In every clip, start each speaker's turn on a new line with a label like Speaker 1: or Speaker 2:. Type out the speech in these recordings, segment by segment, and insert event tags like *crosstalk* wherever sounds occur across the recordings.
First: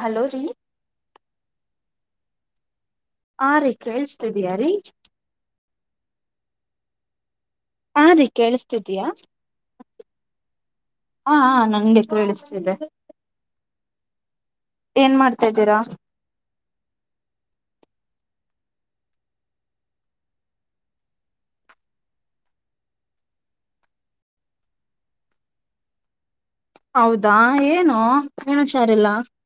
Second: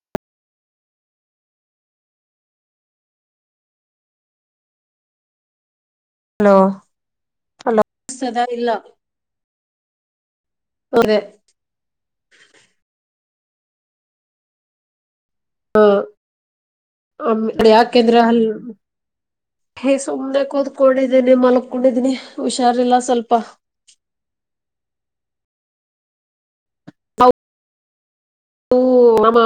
Speaker 1: Hello ರೀ. *inaudible* ಹಾ ರೀ ಕೇಳಸ್ತಿದಿಯಾ ರೀ. *inaudible*
Speaker 2: ಹಲೋ. *unintelligible* ಹಲೋ
Speaker 1: ಹಾ ರೀ
Speaker 2: ಸದಾ ಇಲ್ಲ
Speaker 1: ಕೇಳಿಸ್ತಿದೀಯಾ
Speaker 2: ಅದೇ
Speaker 1: ಹಾ ಹಾ ನಂಗೆ ಕೇಳಿಸ್ *inaudible* ಇದೆ. *unintelligible* ಏನ್ ಮಾಡ್ತಾ ಇದ್ದೀರಾ. *inaudible*
Speaker 2: ಒಮ್ಮೆ ಹೋಡೋಯಾಕ ಎದರಾ ನೀವು. *inaudible* ಏ ಸುಮ್ನೆನೆ ಕೂದ್ಕೊಂಡಿದ್ದೇನೆ ಮಲ್ಕೊಂಡಿದೀನಿ ಹುಷಾರಿಲ್ಲ ಸ್ವಲ್ಪ
Speaker 1: ಹೌದಾ ಏನು ಏನ್
Speaker 2: ಓ
Speaker 1: ಹುಷಾರಿಲ್ಲ
Speaker 2: ನಮ್ಮ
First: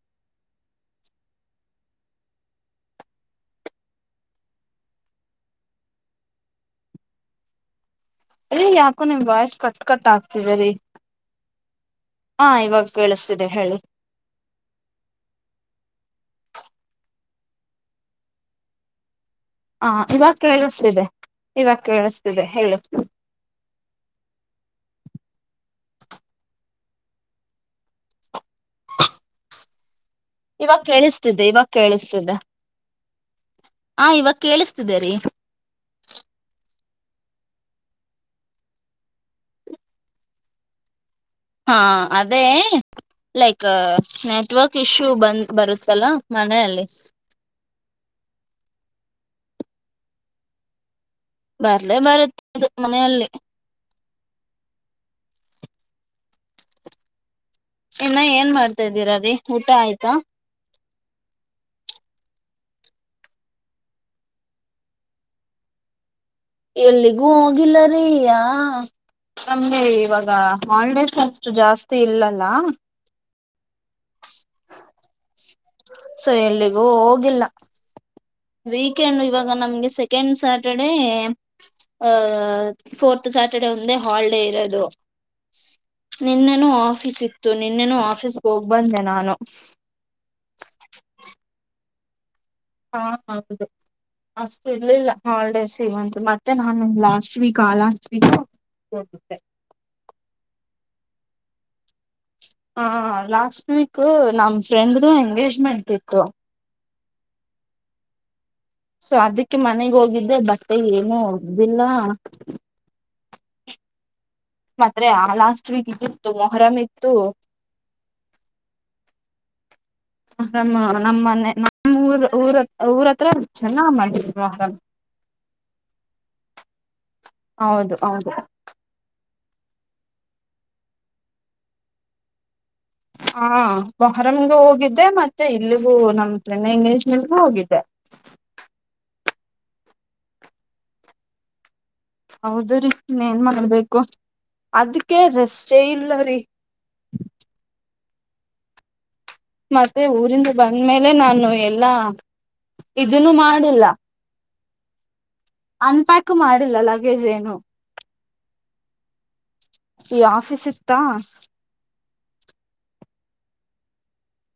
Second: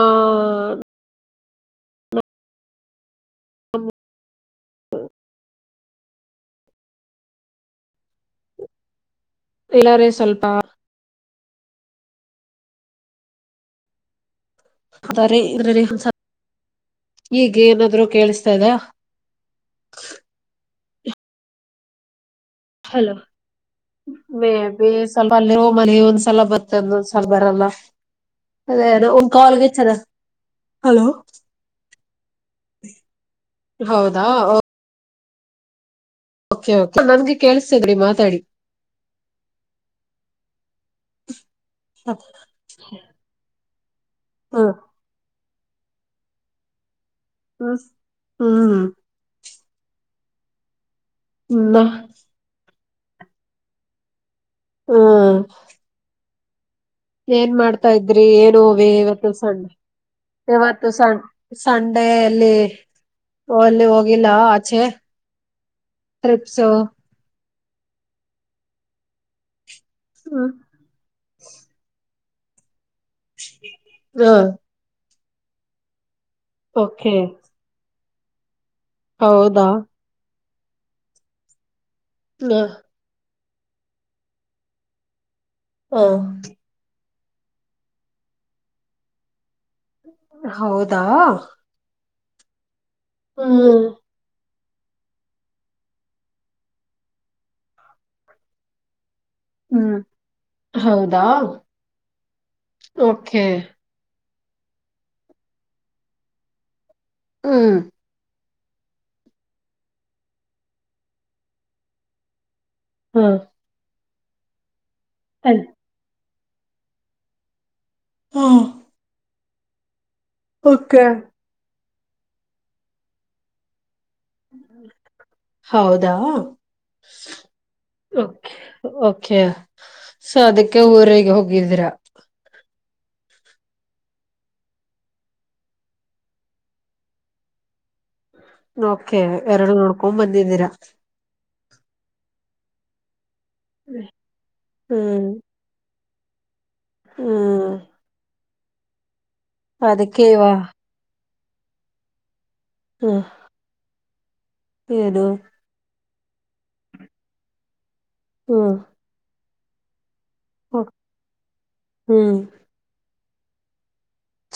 Speaker 2: ಹ್ಮ್
Speaker 1: ಅಯ್ಯೆ ಯಾಕೋ ನಿಮ್ಮ ವಾಯ್ಸ ಕಟ್
Speaker 2: ಇಲ್ಲಾರೆ
Speaker 1: ಕಟ್ ಆಗ್ತ
Speaker 2: ಸ್ವಲ್ಪ
Speaker 1: ಇದೆ ರೀ ಹಾ ಇವಾಗ ಕೇಳಿಸ್ತಿದೆ ಹೇಳಿ
Speaker 2: ಅದರಿ ಸ್ವಲ್ಪ ಈಗ ಏನಾದ್ರು ಕೇಳಿಸ್ತಾ ಇದೆ
Speaker 1: ಹಾ ಇವಾಗ ಕೇಳಿಸ್ತಿದೆ ಇವಾಗ ಕೇಳಿಸ್ತಿದೆ ಹೇಳು
Speaker 2: ಮೆ ಬಿ ಸ್ವಲ್ಪ ಮನೆ ಒಂದ್ಸಲ ಬರ್ತಂದೊಂದ್ಸಲ್ ಬರಲ್ಲ ಅದೇ ಅದೇ ಒಂದ್ ಕಾಲ್ಗೆ ಚದ
Speaker 1: ಇವಾಗ
Speaker 2: ಹಲೋ
Speaker 1: ಕೇಳಿಸ್ತಿದ್ದೆ ಇವಾಗ ಕೇಳಿಸ್ತಿದ್ದೆ ಹ
Speaker 2: ಹೌದಾ
Speaker 1: ಇವಾಗ ಕೇಳಿಸ್ತಿದ್ದೇರಿೀ
Speaker 2: ಓಕೆ ಓಕೆ ನನ್ಗೆ ಕೇಳಸತದ್ರಿ ಮಾತಾಡಿ
Speaker 1: ಹಾ ಅದೇ ಲೈಕ್
Speaker 2: ಹ್ಮ್
Speaker 1: ನೆಟ್ವರ್ಕ್ ಇಶ್ಯೂ ಬಂದ ಬರುತ್ತಲ್ ಮನೆಯಲ್ಲಿ
Speaker 2: ಹ್ಮ್ ಹೂ ಹ್ಮ್
Speaker 1: ಬರ್ಲೇ ಬರುತ್ತೆದು ಮನೆಯಲ್ಲಿ
Speaker 2: ಹ್ಮ ಏನ್ ಮಾಡ್ತಾ
Speaker 1: ಇನ್ನ
Speaker 2: ಇದ್ರಿ ಏನ್
Speaker 1: ಮಾಡ್ತಾ
Speaker 2: ವೆ
Speaker 1: ಇದ್ದೀರಾ
Speaker 2: ಇವತ್ತು
Speaker 1: ರೀ
Speaker 2: ಸಣ್ಣ
Speaker 1: ಊಟ ಆಯ್ತಾ
Speaker 2: ಇವತ್ತು ಸ ಸಂಡೆಯಲ್ಲಿ ಓ ಅಲ್ಲಿ ಹೋಗಿಲ್ಲ ಆಚೆ ಟ್ರಿಪ್ಸ್
Speaker 1: ಎಲ್ಲಿಗೂ ಹೋಗಿಲ್ಲಾರೀ ಯಾ ನಮಗೆ ಇವಾಗ ಹಾಲಿಡೇಸ್ ಖರ್ಚು ಜಾಸ್ತಿ ಇಲ್ಲಲ್ಲ
Speaker 2: ಹ
Speaker 1: ಸೊ ಎಲ್ಲಿಗೂ
Speaker 2: ಓಕೆ
Speaker 1: ಹೋಗಿಲ್ಲ ವೀಕೆಂಡ್ ಇವಾಗ
Speaker 2: ಹೌದಾ
Speaker 1: ನಮ್ಗೆ ಸೆಕೆಂಡ್ ಸ್ಯಾಟರ್ಡೆ ಎ ಹ ಫೋರ್ತ್ ಸ್ಯಾಟರ್ಡೆ ಒಂದೇ ಹಾಲಿಡೇ ಇರೋದು
Speaker 2: ಹ
Speaker 1: ನಿನ್ನೆನು ಆಫೀಸ್ ಇತ್ತು ನಿನ್ನೆನು ಆಫೀಸ್ಗೆ ಹೋಗ್ ಬಂದೆ ನಾನು
Speaker 2: ಹೌದಾ
Speaker 1: ಹಾ ಹೌದು
Speaker 2: ಹ್ಮ್
Speaker 1: ಅಷ್ಟು ಇರ್ಲಿಲ್ಲ ಹಾಲಿಡೇಸ್ ಇವಂತ ಮತ್ತೆ ನಾನು ಲಾಸ್ಟ್ ವೀಕ್ ಆ ಲಾಸ್ಟ್ ವೀಕ್ ಹೌ ಸ
Speaker 2: ಹ್ಮ್ ಹೌದಾ
Speaker 1: ಹ
Speaker 2: ಓಕೆ
Speaker 1: ಲಾಸ್ಟ್ ವೀಕ್ ನಮ್ ಫ್ರೆಂಡ್ದು ಎಂಗೇಜ್ಮೆಂಟ್ ಇತ್ತು
Speaker 2: ಹ್ಮ್
Speaker 1: ಸೊ ಅದಕ್ಕೆ ಮನೆಗ್ ಹೋಗಿದ್ದೆ ಬಟ್ಟೆ ಏನು ಹ್ದಿಲ್ಲ
Speaker 2: ಹ್ಮ
Speaker 1: ಮಾತ್ರೆ ಆ ಲಾಸ್ಟ್ ವೀಕ್ ಇತ್ತು ಮೊಹರಂ ಇತ್ತು
Speaker 2: ಹಾಂ
Speaker 1: ಆರಾಮ
Speaker 2: ಓಕೆ
Speaker 1: ನಮ್ಮ ಮನೆ ನಮ್ಮ್ ಊರ ಊರತ್ರ ಊರತ್ರ ಚೆನ್ನ ಮಾಡಿದ್ರು ಆರಾಮ
Speaker 2: ಹೌದಾ
Speaker 1: ಹೌದು ಹೌದು
Speaker 2: ಓಕೆ ಓಕೆ ಸೊ ಅದಕ್ಕೆ ಊರಿಗೆ ಹೋಗಿದ್ದೀರಾ
Speaker 1: ಹಾ ಮೊಹರಂಮಗೂ ಹೋಗಿದ್ದೆ ಮತ್ತೆ ಇಲ್ಲಿಗೂ ನಮ್ ಚೆನ್ನೆ ಇಂಗ್ಲೀಷ್ ಮಡ ಹೋಗಿದ್ದೆ
Speaker 2: ಓಕೆ ಎರಡು ನೋಡ್ಕೊಂಡ್ ಬಂದಿದ್ದೀರಾ
Speaker 1: ಹೌದ ರೀ ಇನ್ನ್ ಮಾಡ್ಬೇಕು ಅದಕ್ಕೆ
Speaker 2: ಹ್ಮ್
Speaker 1: ರೆಸ್ಟೇ ಇಲ್ಲ ರೀ
Speaker 2: ಹ್ಮ್
Speaker 1: ಮತ್ತೆ
Speaker 2: ಅದಕ್ಕೆ
Speaker 1: ಊರಿಂದ
Speaker 2: ಇವಾ
Speaker 1: ಬಂದ್ಮೇಲೆ ನಾನು ಎಲ್ಲಾ ಇದನ್ನು ಮಾಡಿಲ್ಲ
Speaker 2: ಹದು
Speaker 1: ಅನ್ಪ್ಯಾಕ್ ಮಾಡಿಲ್ಲ ಲಗೇಜ್ ಏನು
Speaker 2: ಹ್ಮ
Speaker 1: ಈ ಆಫೀಸ್ ಇತ್ತಾ
Speaker 2: ಹ್ಮ್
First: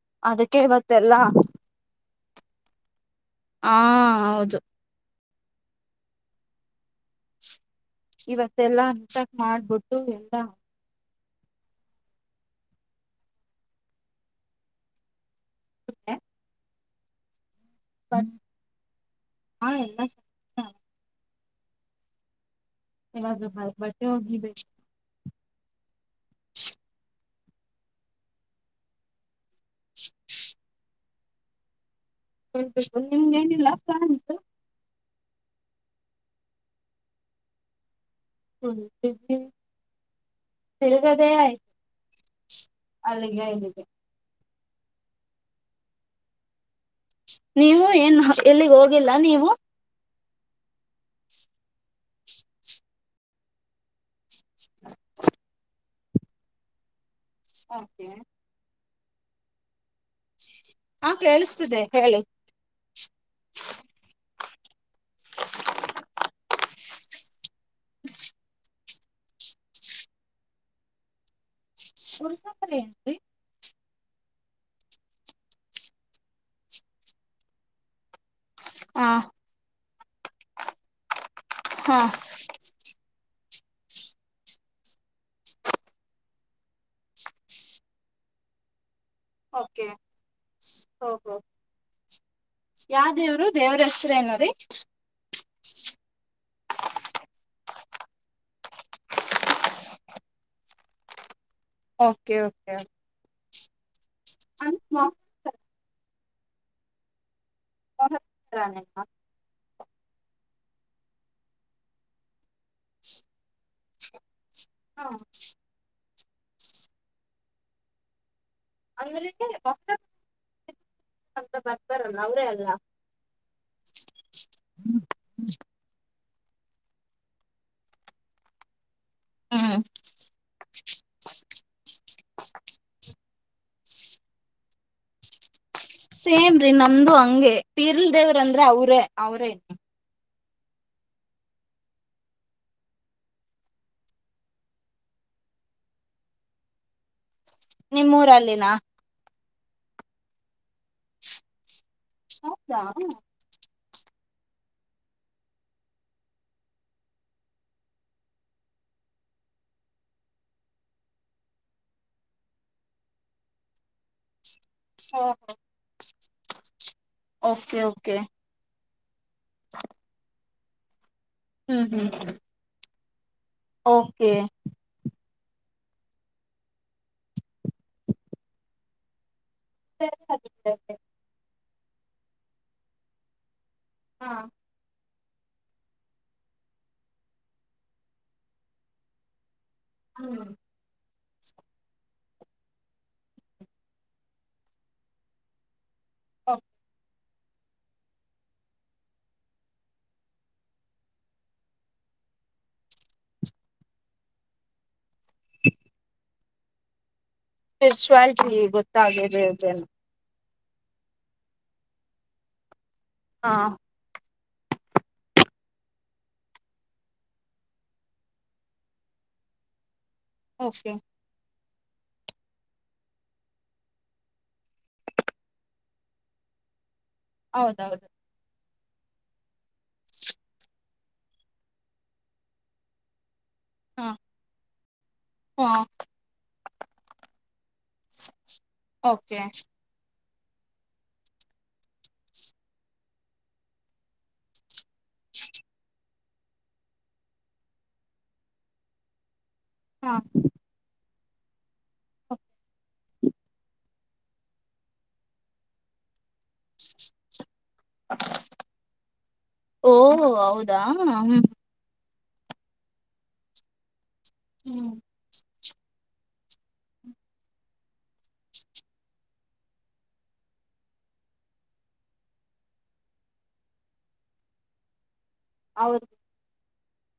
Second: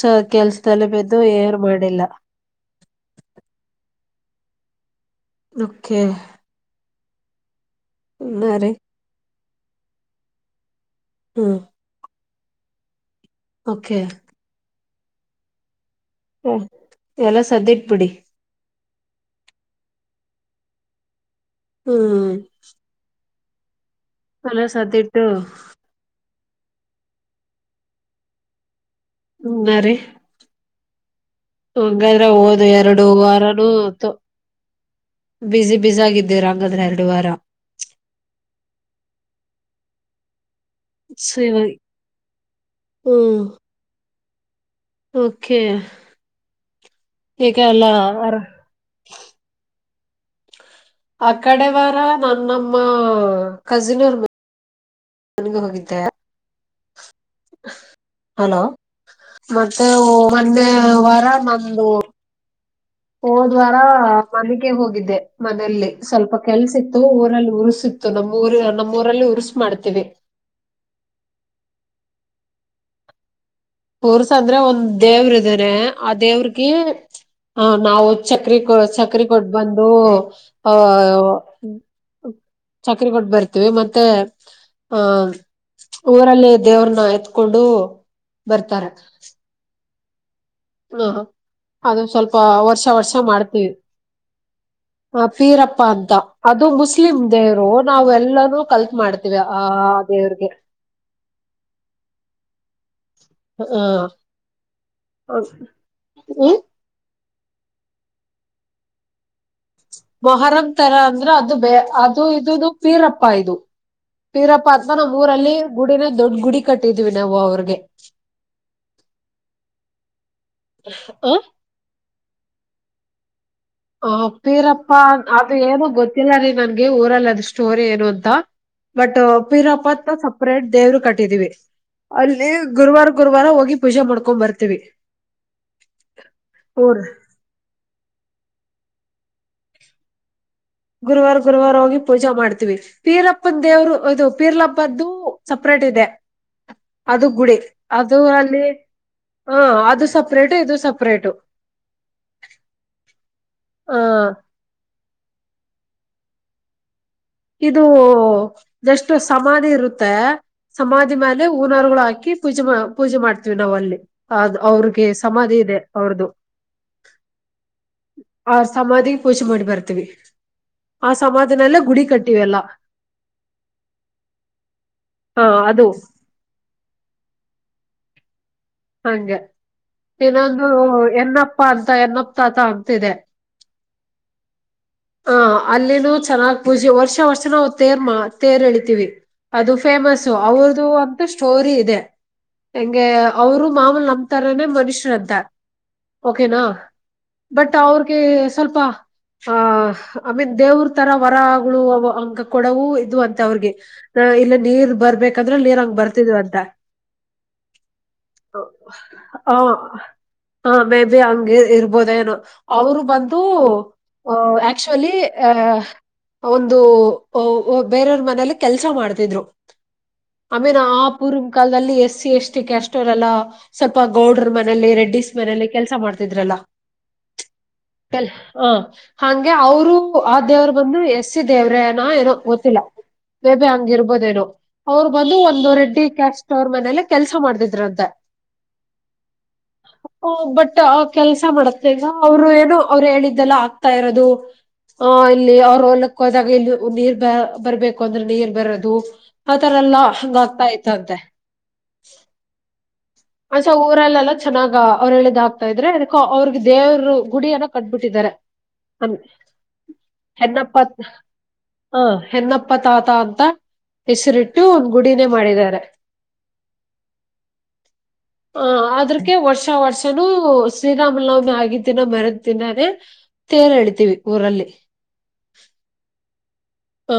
Speaker 2: ಸ
Speaker 1: ಅದಕ್ಕೆ
Speaker 2: ಕೆಲ್ಸದಲ್ಲಿ ಬಿದ್ದು
Speaker 1: ಇವತ್ತೆಲ್ಲಾ
Speaker 2: ಏನು ಮಾಡಿಲ್ಲ
Speaker 1: ಹಾ ಹೌದು
Speaker 2: ಓಕೆ ರೀ
Speaker 1: ಇವತ್ತೆಲ್ಲಾ ಅನ್ಸಕ್ ಮಾಡ್ಬಿಟ್ಟು ಎಲ್ಲಾ
Speaker 2: ಹ್ಮ್ ಓಕೆ ಹ್ಮ ಎಲ್ಲ ಸದ್ದ ಇಟ್ಬಿಟ್ಟ
Speaker 1: ಹಾ ಎಲ್ಲ
Speaker 2: ಹ್ಮ್
Speaker 1: *unintelligible* ಬಟ್ಟೆ ಒಗೀತಿ
Speaker 2: ಕಲ ಸಾಧ್ಯ ಇಟ್ಟು
Speaker 1: *unintelligible*
Speaker 2: ನೋ ಮ್ಯಾರಿ ಹಂಗಾದ್ರೆ ಹೋದು
Speaker 1: ಬೆಳ್ಬೇಕು
Speaker 2: ಎರಡು ವಾರನುೂ
Speaker 1: ನಿಮ್ಗೇನಿಲ್ಲ ಪ್ಲಾನ್ಸ್
Speaker 2: ಬಿಸಿಿ ಬಿಸಿ ಆಗಿದ್ದೇವ ಹಾಗಂಗಾದ್ರೆ ಎರಡು ವಾರ
Speaker 1: ಹ್ಮ್ ತಿರುಗದೇ
Speaker 2: ಸೊ ಇವಾಗ
Speaker 1: ಆಯ್ತು
Speaker 2: ಹ್ಮ್
Speaker 1: ಅಲ್ಲಿಗೆ ಇಲ್ಲಿಗೆ
Speaker 2: ಓಕೆ ಈಗ ಅಲ್ಲ
Speaker 1: ನೀವು ಏನ್ ಎಲ್ಲಿಗೆ ಹೋಗಿಲ್ಲ ನೀವು
Speaker 2: ಆ ಕಡೆ ವಾರ ನನ್ಮ್ಮ ಕಜಿನ್ ಅವರ್ ಮೇ
Speaker 1: ಹ್ಮ
Speaker 2: ನಗ ಹೋಗಿದ್ದೆ ಹಲೋ ಮತ್ತೆ ಮತ್ತೆ
Speaker 1: ಹಾ
Speaker 2: ವಾರ
Speaker 1: ಕೇಳಿಸ್ತಿದೆ
Speaker 2: ನಂದು
Speaker 1: ಹೇಳಿ
Speaker 2: ಹೋದ್ವಾರ ಮನೆಗೆ ಹೋಗಿದ್ದೆ ಮನೆಯಲ್ಲಿ ಸ್ವಲ್ಪ ಕೆಲ್ಸ ಇತ್ತು ಊರಲ್ಲಿ ಊರು ಉಸಿತ್ತು ನಮ್ಮ್ಊರ ನಮ್ಮ ಊರಲ್ಲಿ ಉರ್ರಿಸ್ ಮಾಡ್ತೀವಿ
Speaker 1: *unintelligible*
Speaker 2: ಉರುಸು ಅಂದ್ರೆ ಒಂದ್ ದೇವ್ರ ಇದ್ದಾರೆ ಆ ದೇವ್ರಗ ಆ ನಾವವು ಚಕ್ರ ಕೊ
Speaker 1: ಹ
Speaker 2: ಚಕ್ರ ಕೊಟ್ಟ ಬಂದು ಅ
Speaker 1: ಹಾ
Speaker 2: ಚಕ್ರ ಕೊಟ್ಟ ಬರ್ತೀವಿ ಮತ್ತೆ ಆಹ ಊರಲ್ಲಿ ದೇವ್ರನ್ನ ಎತ್ಕೊಂಡು ಬರ್ತಾರೆ
Speaker 1: ಓಕೆ ಮಾಮ್ ಹಓ
Speaker 2: ಹ
Speaker 1: ಹೋ
Speaker 2: ಅದು ಸ್ವಲ್ಪ ವರ್ಷ
Speaker 1: ಯಾವ
Speaker 2: ವರ್ಷ
Speaker 1: ದೇವರು
Speaker 2: ಮಾಡ್ತೀವಿ
Speaker 1: ದೇವ್ರ ಹೆಸರು ಏನೋ್ರೀ
Speaker 2: ಆ ಪೀರಪ್ಪ ಅಂತ ಅದು ಮುಸ್ಲಿಮ ದೇವರು ನಾವ ಎಲ್ಲಾನೂ ಕಲ್ತ್ ಮಾಡ್ತೀವಿ ಆ ದೇವ್ರಿಗೆ
Speaker 1: ಓಕೆ ಓಕೆ
Speaker 2: ಹ
Speaker 1: ಅಂದ್ರೆ
Speaker 2: ಹಾ ಹ
Speaker 1: *unintelligible*
Speaker 2: ಮೊಹರಂ ತರ ಅಂದ್ರ ಅದು ಬ ಅದು ಇದು ಪೀರಪ್ಪ ಇದು ಫರಪ್ಪ ನಮ್ಮ್ ಊರಲ್ಲಿ ಗುಡಿನ ದೊಡ್ಡ ಗುಡಿ ಕಟ್ಟಿದೀವಿ ನಾವು ಅವ್ರಿಗೆ
Speaker 1: ಅಂದ ಅಂತ *unintelligible* ಬರ್ತಾರಲ್ಲ ಅವರೇ ಅಲ್ಲ
Speaker 2: ಹ ಪೀರಪ್ಪ ಅದು ಏನು ಗೊತ್ತಿಲ್ಲ ರೀ ನನ್ಗೆ ಊರಲ್ಲ ಅದ ಸ್ಟೋರಿ ಏನು ಅಂತ ಬಟ್
Speaker 1: ಹ್ಮ್
Speaker 2: ಪೀರಪ್ಪತ್ತ ಸಪ್ರೇಟ್ ದೇವರು ಕಟ್ಟಿದೀವಿ ಅಲ್ಲಿ ಗುರುವಾರ ಗುರುವಾರ ಹೋಗಿ ಪೂಜೆ ಮಾಡ್ಕೊಂಡ್ ಬರ್ತೀವಿ
Speaker 1: ಸೇಮ್ರೀ
Speaker 2: ಊರ್
Speaker 1: ನಮ್ದು ಹಂಗೆ ಪಿರ್ಲ್ ದೇವ್ರ ಅಂದ್ರೆ ಅವ್ರೇ ಅವ್ರೇ
Speaker 2: ಗುರುವಾರ ಗುರುವಾರ ಹೋಗಿ ಪೂಜಾ ಮಾಡ್ತಿೀವಿ ಪೀರಪ್ಪನ್ ದೇವರು ಇದು ಪೀರ್ಲಪ್ಪದ್ದು ಸಪ್ರೇಟ್ ಇದೆ ಅದು ಗುಡಿ ಅದು ಅಲ್ಲಿ
Speaker 1: ನಿಮ್ಮೂರಲ್ಲಿನಾ
Speaker 2: ಹ ಅದು ಸಪ್ರೇಟ ಇದು ಸಪರೇಟು
Speaker 1: ಹೌದಾ
Speaker 2: ಹ ಇದು ಎಷ್ಟು ಸಮಾಧಿ ಇರುತ್ತೆ ಸಮಾಧಿ ಮೇಲೆ ಊನಾರ್ಗಳು ಹಾಕಿ ಪೂಜೆ ಪೂಜೆ ಮಾಡ್ತೀವಿ ನಾವ್ ಅಲ್ಲಿ ಅವ್ರ ಸಮಾಧಿ ಇದೆ ಅವ್ರದು
Speaker 1: ಓಕೆ ಓಕೆ
Speaker 2: ಆ ಸಮಾಧಿಗೆ ಪೂಜೆ ಮಾಡಿ ಬರ್ತೀವಿ ಆ ಸಮಾಧಿಿನೆಲ್ಲ
Speaker 1: ಹ್ಮ್
Speaker 2: ಗುಡಿ
Speaker 1: ಹ್ಮ್
Speaker 2: ಕಟ್ಟ ಲ್ಲ
Speaker 1: ಓಕೆ
Speaker 2: ಹಾ ಅದು ಹಂಗೆ ಇನ್ನೊಂದು ಎನ್ನಪ್ಪ ಅಂತ ಎನ್ನಪ್ಪ ತಾತ ಅಂತಿದೆ
Speaker 1: ಹಾ
Speaker 2: ಹ ಅಲ್ಲಿನ ಚೆನ್ನಾಗ್ ಪೂಜೆ ವರ್ಷ ವರ್ಷ ನಾವು ತೇರ್ ಮಾ ತೇರ್ ಎಳಿತೀವಿ ಅದು ಫೇಮಸ್ ಅವ್ರದು ಅಂತ ಸ್ಟೋರಿ ಇದೆ ಹೆಂಗೆ ಅವರು ಮಾಮೂಲ್ ನಮ್ಮ ತಾರನನೆ ಮನುಷ್ಯರುಂತ ಓಕೆನಾ ಬಟ್ ಅವ್ರಿಗೆ ಸ್ವಲ್ಪ ಆ ಐ ಮೀನ್ ದೇವ್ರ ತರ ವರಗಳು ಅಂಕ ಕೊಡವೂ ಇದು ಅಂತೆ ಅವ್ರಿಗೆ ಇಲ್ಲ ನೀರ್ ಬರ್ಬೇಕಂದ್ರೆ ನೀರ್ ಹಂಗ್ ಬರ್ತಿದವ ಅಂತ
Speaker 1: ಸ್ಪಿರಿಚುವಾಲಿಟಿ ಗೊತ್ತಾಗಿದೆ
Speaker 2: ಹ
Speaker 1: ಅದೇನು
Speaker 2: ಹ ಮೇ ಬಿ ಹಂಗಗೆ ಇರ್ಬೋದೇನು ಅವರು ಬಂದು
Speaker 1: ಹಾ
Speaker 2: ಆಕ್ಚುಲಿ ಅ ಒಂದು ಬೇರೆಯವ್ರ ಮನಲಿ ಕೆಲ್ಸ ಮಾಡ್ತಿದ್ರು ಆಮೇನ
Speaker 1: ಓಕೆ
Speaker 2: ಆ ಪೂರ್ವ ಕಾಲದಲ್ಲಿ ಎಸ್ಸ ಎಷ್ಟಿ ಕಾಸ್ಟ್ ರಲ್ಲ ಸ್ವಲ್ಪ ಗೌಡ್ರ ಮನೇಲಿ ರೆಡ್ಡಿಸಸ್ ಮನೇಲಿ ಕೆಲ್ಸ ಮಾಡ್ತಿದ್ರಲ್ಲ
Speaker 1: ಹೌದೌದು
Speaker 2: ಹ ಹ ಹಾಗೆ ಅವರು ಆ ದೇವರು ಬಂದು ಎಸ್ಸಿ ದೇವ್ರೇನ ಏನೋ ಗೊತ್ತಿಲ್ಲ ಬೇಬ ಹಂಗ
Speaker 1: ಹ
Speaker 2: ಇರ್ಬೋದೇೋ ಅವ್ರು ಬಂದು
Speaker 1: ಹ
Speaker 2: ಒಂದ ರೆಡ್ಡಿ ಕಸ್ ಕಾಸ್ಟ್ ಅವರ ಮನೇಲ್ಲ ಕೆಲ್ಸ ಮಾಡ್ದಿದ್ರಂತ
Speaker 1: ಓಕೆ
Speaker 2: ಹ ಬಟ್ ಕೆಲ್ಸ ಮಾಡತ್ತೆ ಈಗ ಅವ್ರು ಏನೋ ಅವ್ರು ಹೇಳಿದ್ದೆಲ್ಲ ಆಗ್ತಾ ಇರೋದು ಹ ಇಲ್ಲಿ ಅವ್ರ ಹೊಲಕ್ಕ ಹೋದಾಗ ಇಲ್ಲಿ ನೀರ್ ಬ ಬರ್ಬೇಕು ಅಂದ್ರೆ ನೀರ್ ಬರದು ಆತರ ಎಲ್ಲ
Speaker 1: ಹ
Speaker 2: ಆ್ತಾ ಇತ್ತು ಅಂತೆ *unintelligible* ಊರಲ್ಲೆಲ್ಲ ಚೆನ್ನಾಗ ಅವ್ರು ಹೇಳಿದು ಆಗ್ತಾ ಇದ್ರೆ ಅದಕ್ಕ ಅವ್ರ ದೇವರು ಗುಡಿ ಏನೋ ಕಟ್ಬಿಟ್ಟಿದ್ದಾರೆ.
Speaker 1: ಓಹೋ ಹೌದ ಹ್ಮ್
Speaker 2: ಹಾ ಹೆನ್ನಪ್ಪ ತಾತ ಅಂತ ಹೆಸರಿಟ್ಟು ಒಂದ್
Speaker 1: ಹ್ಮ್
Speaker 2: ಗುಡಿನೇ ಮಾಡಿದ್ದಾರೆ. ಹಾ ಅದ್ರಕ್ಕೆ ವರ್ಷ ವರ್ಷನುೂ ಶ್ರೀರಾಮನವಮಿ ಆಗಿದ್ ದಿನ ಮರೆದ ದಿನನೇ. ತರು ಎಳಿತೀವಿ ಊರಲ್ಲಿ.
Speaker 1: ಹೌದು
Speaker 2: ಹಾ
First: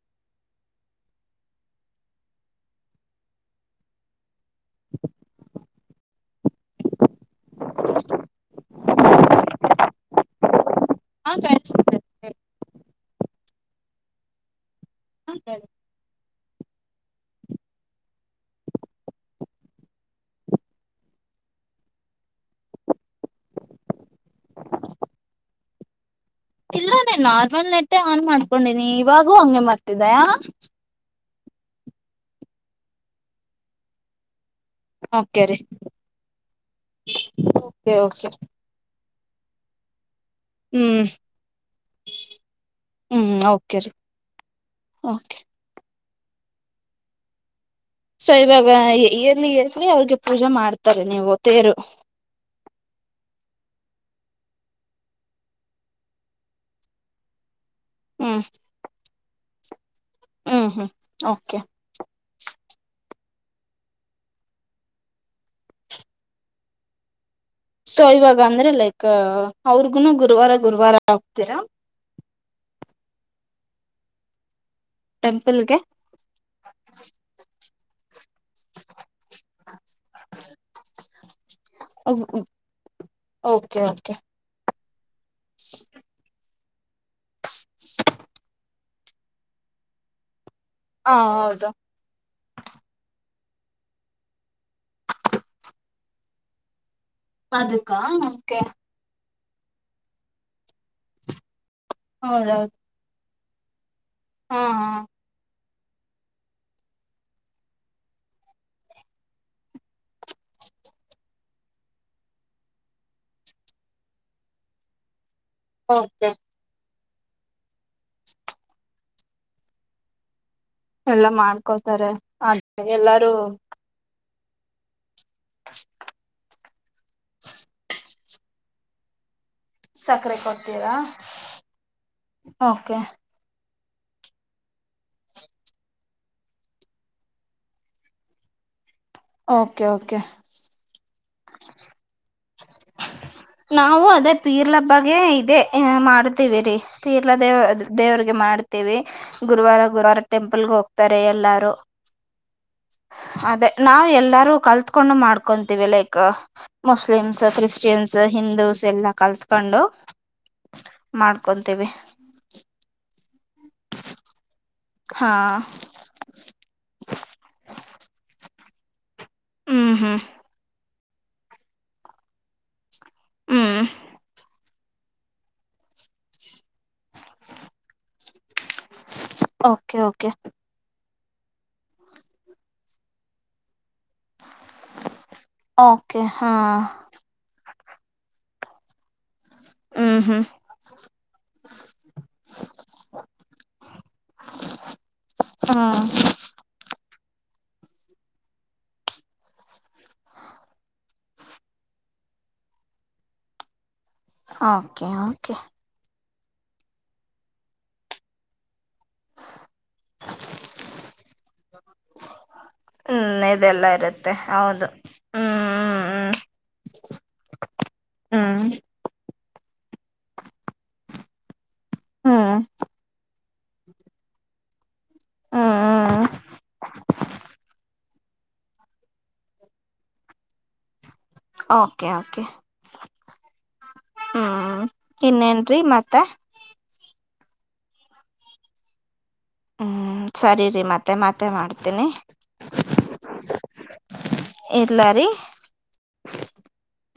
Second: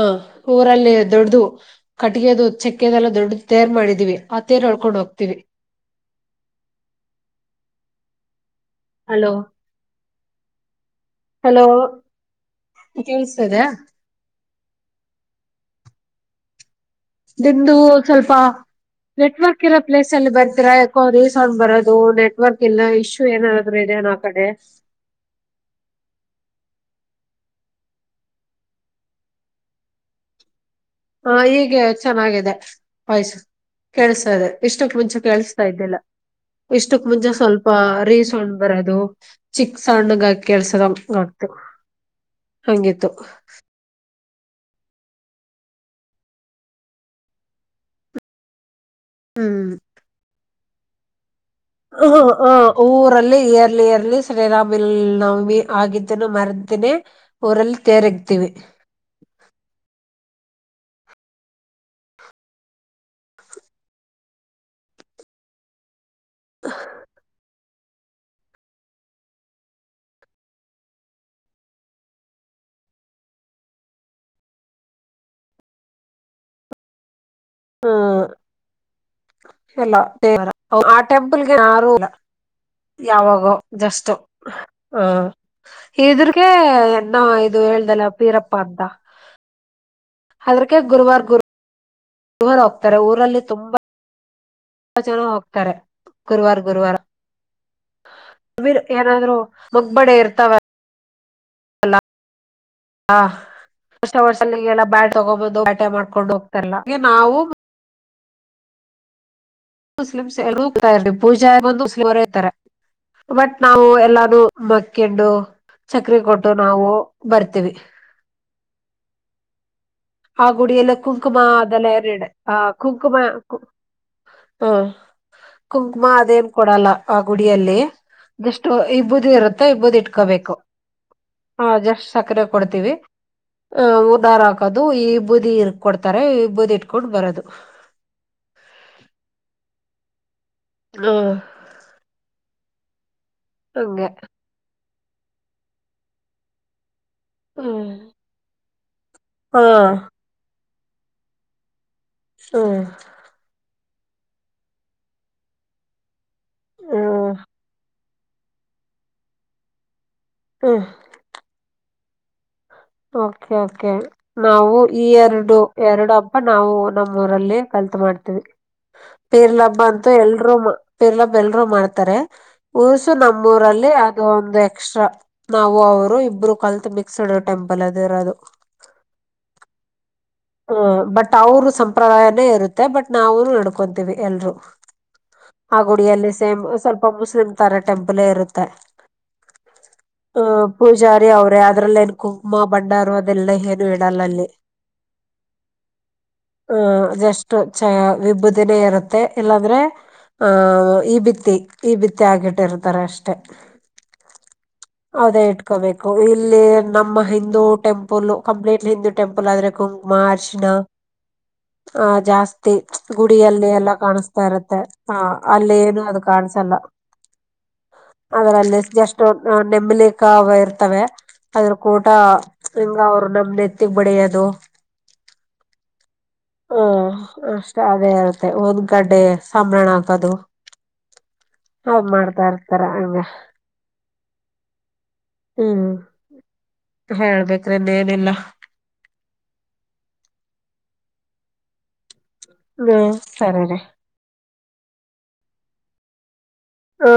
Speaker 2: ಊರಲ್ಲಿ ದೊಡ್ದದು. ಕಟ್ಟಿಗೆದು ಚಕ್ಕೆದೆಲ್ಲ ದೊಡ್ಡದು ತೇರ್ ಮಾಡಿದೀವಿ ಆ ತೇರ್ ಎಳ್ಕೊಂಡ್ ಹೋಗ್ತೀವಿ. ಹಲೋ
Speaker 1: ಹ
Speaker 2: ಹಲೋ
Speaker 1: ಕೇಳಿಸ್ತಿದೆ
Speaker 2: ಕೇಳಿಸ್ತಾದ.
Speaker 1: ಹಾ ಕೇಳಿಸ್ತಾದ.
Speaker 2: ನಿಮ್ದು ಸ್ವಲ್ಪ. ನೆಟ್ವರ್ಕ್ ಇರೋ ಪ್ಲೇಸ್ಲ್ಲಿ ಬಂದ್ರ ಎಕೊ ರೀಸೌಂಡ್ ಬರೋದು ನೆಟ್ವರ್ಕ್ ಇಲ್ಲ ಇಶ್ಯೂ ಏನಾದ್ರ ಇದೇನಾ. ಕಡೆ.
Speaker 1: *inaudible* ಇಲ್ಲಾನೇ ನಾರ್ಮಲ್ ನೆಟ್ಟೆ ಆನ್ ಮಾಡ್ಕೊಂಡಿನಿ ಇವಾಗೂ ಹಂಗೆ *unintelligible*
Speaker 2: ಹಾ ಹೀಗೆ ಚೆನ್ನಾಗಿದೆ ವಾಯ್ಸ್ ಕೇಳಿಸ್ತಾಯಿದೆ. ಇಷ್ಟಕ್ ಮುಂಚೆ
Speaker 1: ಓಕೆ ರೀ
Speaker 2: ಕೇಳಸ್ತಾ ಇದ್ದಿಲ್ಲ ಇಷ್ಟಕ್ ಮುಂಚೆ ಸ್ವಲ್ಪ
Speaker 1: ಓಕೆ ಓಕೆ
Speaker 2: ರಿಸೌಂಡ್. ಬರದು ಚಿಕ್ಕ ಸಣ್ಣಗ ಹಾಕಿ.
Speaker 1: ಹ್ಮ್
Speaker 2: ಕೆಲ್ಸದಂಗ ಹಂಗಿತ್ತು.
Speaker 1: ಹ್ಮ್ ರೀ ಓಕೆ. ಸೊ ಇವಾಗ ಇರ್ಲಿ
Speaker 2: ಹ್ಮ್
Speaker 1: ಇರ್ಲಿ ಅವ್ರಿಗೆ ಪೂಜೆ ಮಾಡ್ತಾರೆ ತೇರು.
Speaker 2: ಹಾ ಊರಲ್ಲಿ ಇಯರ್ ಇಯರ್ಲಿ ಶ್ರೀರಾಮ ನವಾಮಿ ಆಗಿದಿನ ಮಾಡ್ತೀನಿ. ಊರಲ್ಲಿ ತೇರು
Speaker 1: ಹ್ಮ್
Speaker 2: ಇಡ್ತೀವಿ.
Speaker 1: ಹ್ಮ್ ಹ್ಮ್ ಓಕೆ.
Speaker 2: *inaudible*
Speaker 1: ಸೊ ಇವಾಗ ಅಂದ್ರೆ ಲೈಕ್ ಅವ್ರಗುನು ಗುರುವಾರ ಗುರುವಾರ ಹೋಗ್ತೀರಾ. ಟೆಂಪಲ್ಗೆ.
Speaker 2: ಹ್ಮ ಇಲ್ಲ ತೆರಿಗೆ ಅ ಟೆಂಪಲ್ಗೆ ಯಾರು ಹೋಗಿಲ್ಲ. ಯಾವಾಗೋ
Speaker 1: ಓಕೆ
Speaker 2: ಜಸ್ಟ್.
Speaker 1: ಓಕೆ
Speaker 2: ಹಾ ಇದ್ರಗ ಏನ್ನ ಇದು ಹೇಳ್ದಲ್ಲ ಪೀರಪ್ಪ ಅಂತ. ಅದ್ರಕ್ಕೆ
Speaker 1: ಹ
Speaker 2: ಗುರುವಾರ
Speaker 1: ಹೌದು
Speaker 2: ಗುರುವಾರ ಹೋಗ್ತಾರೆ ಊರಲ್ಲಿ ತುಂಬಾ. ತುಂಬಾ ಜನ ಹೋಗ್ತಾರೆ ಗುರುವಾರ ಗುರುವಾರ.
Speaker 1: ಅದಕ್ಕ ಓಕೆ.
Speaker 2: ಯಾರದ್ರು ಮುಗ್ಬಡೆ ಇರ್ತವೇ.
Speaker 1: ಹೌದೌದು.
Speaker 2: ಹಾ ವರ್ಷ ವರ್ಷ
Speaker 1: ಹಾ
Speaker 2: ಅಲ್ಲಿಗೆ
Speaker 1: ಹಾ
Speaker 2: ಬಾಟ್ ತಗೊಬಂದು ಬ್ಯಾಟ್ ಮಾಡ್ಕೊಂಡು ಹೋಗ್ತಾರಲ್ಲ ಹಂಗೆ ನಾವು. *unintelligible* ಪೂಜಾರಿ ಬಂದು ಪುರಾ ಇರ್ತಾರೆ ಬಟ್ ನಾವು ಎಲ್ಲಾನು ಮಕ್ಕಂಡು ಚಕ್ರಿ
Speaker 1: ಓಕೆ
Speaker 2: ಕೊಟ್ಟು ನಾವು ಬರ್ತೀವಿ. ಆ ಗುಡಿಯೆಲ್ಲ
Speaker 1: ಎಲ್ಲ
Speaker 2: ಕುಂಕುಮ ಅದೆಲ್ಲ
Speaker 1: ಮಾಡ್ಕೋತಾರೆ
Speaker 2: ಎರಡೆ
Speaker 1: ಅ
Speaker 2: ಆ ಕುಂಕುಮ.
Speaker 1: ಎಲ್ಲಾರು
Speaker 2: ಹಾ ಕುಂಕುಮ ಅದೇನ್ ಕೊಡಲ್ಲ ಆ ಗುಡಿಯಲ್ಲಿ. ಜಸ್ಟ್ ಇಬ್ಬುದಿ ಇರುತ್ತೆ. ಇಬ್ಬದಿ
Speaker 1: ಸಕ್ಕರೆ
Speaker 2: ಇಟ್ಕೋಬೇಕು
Speaker 1: ಕೊಡ್ತೀರಾ
Speaker 2: ಹಾ ಜಸ್ಟ್ ಆಕಡೆ ಕೊಡ್ತವಿ.
Speaker 1: ಓಕೆ
Speaker 2: ಹು ಹೂನಾರ ಹಾಕೋದು ಈಬೂದಿ ಕೊಡ್ತಾರೆ ಈಬೂದಿ ಇಟ್ಕೊಂಡು ಬರೋದು.
Speaker 1: ಓಕೆ ಓಕೆ
Speaker 2: ಹ್
Speaker 1: ನಾವು
Speaker 2: ಹಂಗೆ
Speaker 1: ಅದೇ ವೀರ್ಲ ಹಬ್ಬಗೆ ಇದೆ ಮಾಡ್ತೀವಿ ರೀ ಪೀರ್ಲಾ ದೇವ
Speaker 2: ಹ್ಮ್
Speaker 1: ದೇವ್ರಗೆ ಮಾಡ್ತೀವಿ
Speaker 2: ಹಾ
Speaker 1: ಗುರುವಾರ ಗುರುವಾರ ಟೆಂಪಲ್ಗೆ ಹೋಗ್ತಾರೆ ಎಲ್ಲಾರು
Speaker 2: ಹ್
Speaker 1: ಅದೇ ನಾವು ಎಲ್ಲಾರೂ ಕಲ್ತ ಕೋಂಡು ಮಾಡ್ಕೊಂತೀವಿ ಲೈಕ್
Speaker 2: ಹ್ಮ್
Speaker 1: ಮುಸ್ಲಿಮ್ಸ್, ಕ್ರಿಶ್ಚಿಯನ್ಸ್, ಹಿಂದೂಸ್, ಎಲ್ಲಾ ಕಲ್ತ್ಕೊಂಡು.
Speaker 2: ಹುಂ
Speaker 1: ಮಾಡ್ಕೊಂತಿವಿ
Speaker 2: ಓಕೆ ಓಕೆ ನಾವು ಈ
Speaker 1: ಹಾ
Speaker 2: ಎರಡು ಎರಡು ಹಬ್ಬ ನಾವು ನಮ್ಮೂಊರಲ್ಲಿ ಕಲ್ತ್ ಮಾಡ್ತೀವಿ ಪೀರ್ಲ ಹಬ್ಬಾ
Speaker 1: ಹ್ಮ್
Speaker 2: ಅಂತೂ
Speaker 1: ಹ್ಮ್
Speaker 2: ಎಲ್ರು ಪಿರ್ಲ ಎಲ್ರೂ ಮಾಡ್ತಾರೆ ಊರ್ಸು
Speaker 1: ಹ್ಮ್
Speaker 2: ನಮ್ಮೂರಲ್ಲಿ ಅದು ಒಂದು ಎಕ್ಸ್ ಟ್ರಾ ನಾವು ಅವರು ಇಬ್ರು ಕಲ್ತ್ ಮಿಕ್ಸಡ್ ಟೆಂಪಲ್ ಅದ ಇರೋದು
Speaker 1: ಓಕೆ ಓಕೆ
Speaker 2: ಹ ಬಟ್ ಅವರು ಸಂಪ್ರದಾಯನೇ ಇರುತ್ತೆ ಬಟ್ ನಾವನು ನಡಕೊ ಎಂದು ಎಲ್ರೂ ಆ
Speaker 1: ಓಕೆ
Speaker 2: ಗುಡಿಯಲ್ಲಿ
Speaker 1: ಹಾ
Speaker 2: ಸೇಮ್ ಸ್ವಲ್ಪ ಮುಸ್ಲಿಂ ತರಾ ಟೆಂಪಲೆ ಇರುತ್ತೆ
Speaker 1: *unintelligible*
Speaker 2: ಆ ಪೂಜಾರಿ ಅವ್ರೇ ಅದ್ರಲ್ಲ ಏನ್ ಕುಂಕುಮ ಬಂಡಾರು ಅದೆಲ್ಲಾ ಏನು ಇಡಲ್ಲಾ ಅಲ್ಲಿ
Speaker 1: ಹಾ
Speaker 2: ಹ ಅದೆಷ್ಟು ಚ ವಿಭುದಿನೇ ಇರುತ್ತೆ ಇಲ್ಲಾಂದ್ರೆ ಆ ಈಬಿತ್ತಿ ಈಬಿತ್ತಿ ಹಾಕಿ ಇಟ್ಟಿರುತ್ತಾರ ಅಷ್ಟೆ
Speaker 1: ಓಕೆ
Speaker 2: ಅದೇ
Speaker 1: ಓಕೆ
Speaker 2: ಇಟ್ಕೋಬೇಕ *unintelligible* ಇಲ್ಲಿ ನಮ್ಮ Hindu temple complete Hindu temple ಆದ್ರೆ ಕುಂಕುಮಾ, ಅರೀಸಿನಾ ಆಹ ಜಾಸ್ತಿ
Speaker 1: ಹ್ಮ್
Speaker 2: ಗುಡಿಯಲ್ಲಿ
Speaker 1: ಇದೆಲ್ಲ
Speaker 2: ಎಲ್ಲಾ ಕಾಣಸ್ತಾ ಇರುತ್ತೆ
Speaker 1: ಹೌದು
Speaker 2: ಹಾ ಅಲ್ಲೆ
Speaker 1: ಹ್ಮ್
Speaker 2: ಏನು ಅದು
Speaker 1: ಹ್ಮ್
Speaker 2: ಕಾಣಸಲ್ಲಾ
Speaker 1: ಹ್ಮ್
Speaker 2: ಅದರಲ್ಲಿ ಎಷ್ಟು ನೆಂಬಲಿ ಕಾವ ಇರ್ತಾವೆ. ಅದ್ರ ಕೋಟಾ
Speaker 1: ಹ್ಮ್ ಹ್ಮ್
Speaker 2: ಹಿಂಗ ಅವರು ನಮ್ದ್ ನೆತ್ತಿಗ್ ಬಡಿಯೋದು
Speaker 1: ಹುಂ ಹುಂ
Speaker 2: ಹ ಅಷ್ಟೇ ಅದೇ ಇರುತ್ತೆ ಊದ್ದ ಕಡ್ಡಿ ಸಂಬ್ರಾಣಿ ಆಕೋದು ಅವು
Speaker 1: ಓಕೆ
Speaker 2: ಮಾಡ್ತಾ ಇರ್ತಾರ ಹಂಗ
Speaker 1: ಹುಂ ಇನ್ನೇನ್ರಿ
Speaker 2: ಹ್ಮ್
Speaker 1: ಮತ್ತ
Speaker 2: ಹೇಳ್ಬೇಕ್ರಿ ಇನೆನಿಲ್ಲಾ
Speaker 1: ಹ್ಮ್ ಸರಿ ರಿ ಮತ್ತೆ ಮತ್ತೆ ಮಾಡ್ತೀನಿ
Speaker 2: ಹುಂ ಸರಿ ರಿ
Speaker 1: ಇಡ್ಲಾ ರಿ
Speaker 2: ರೀ.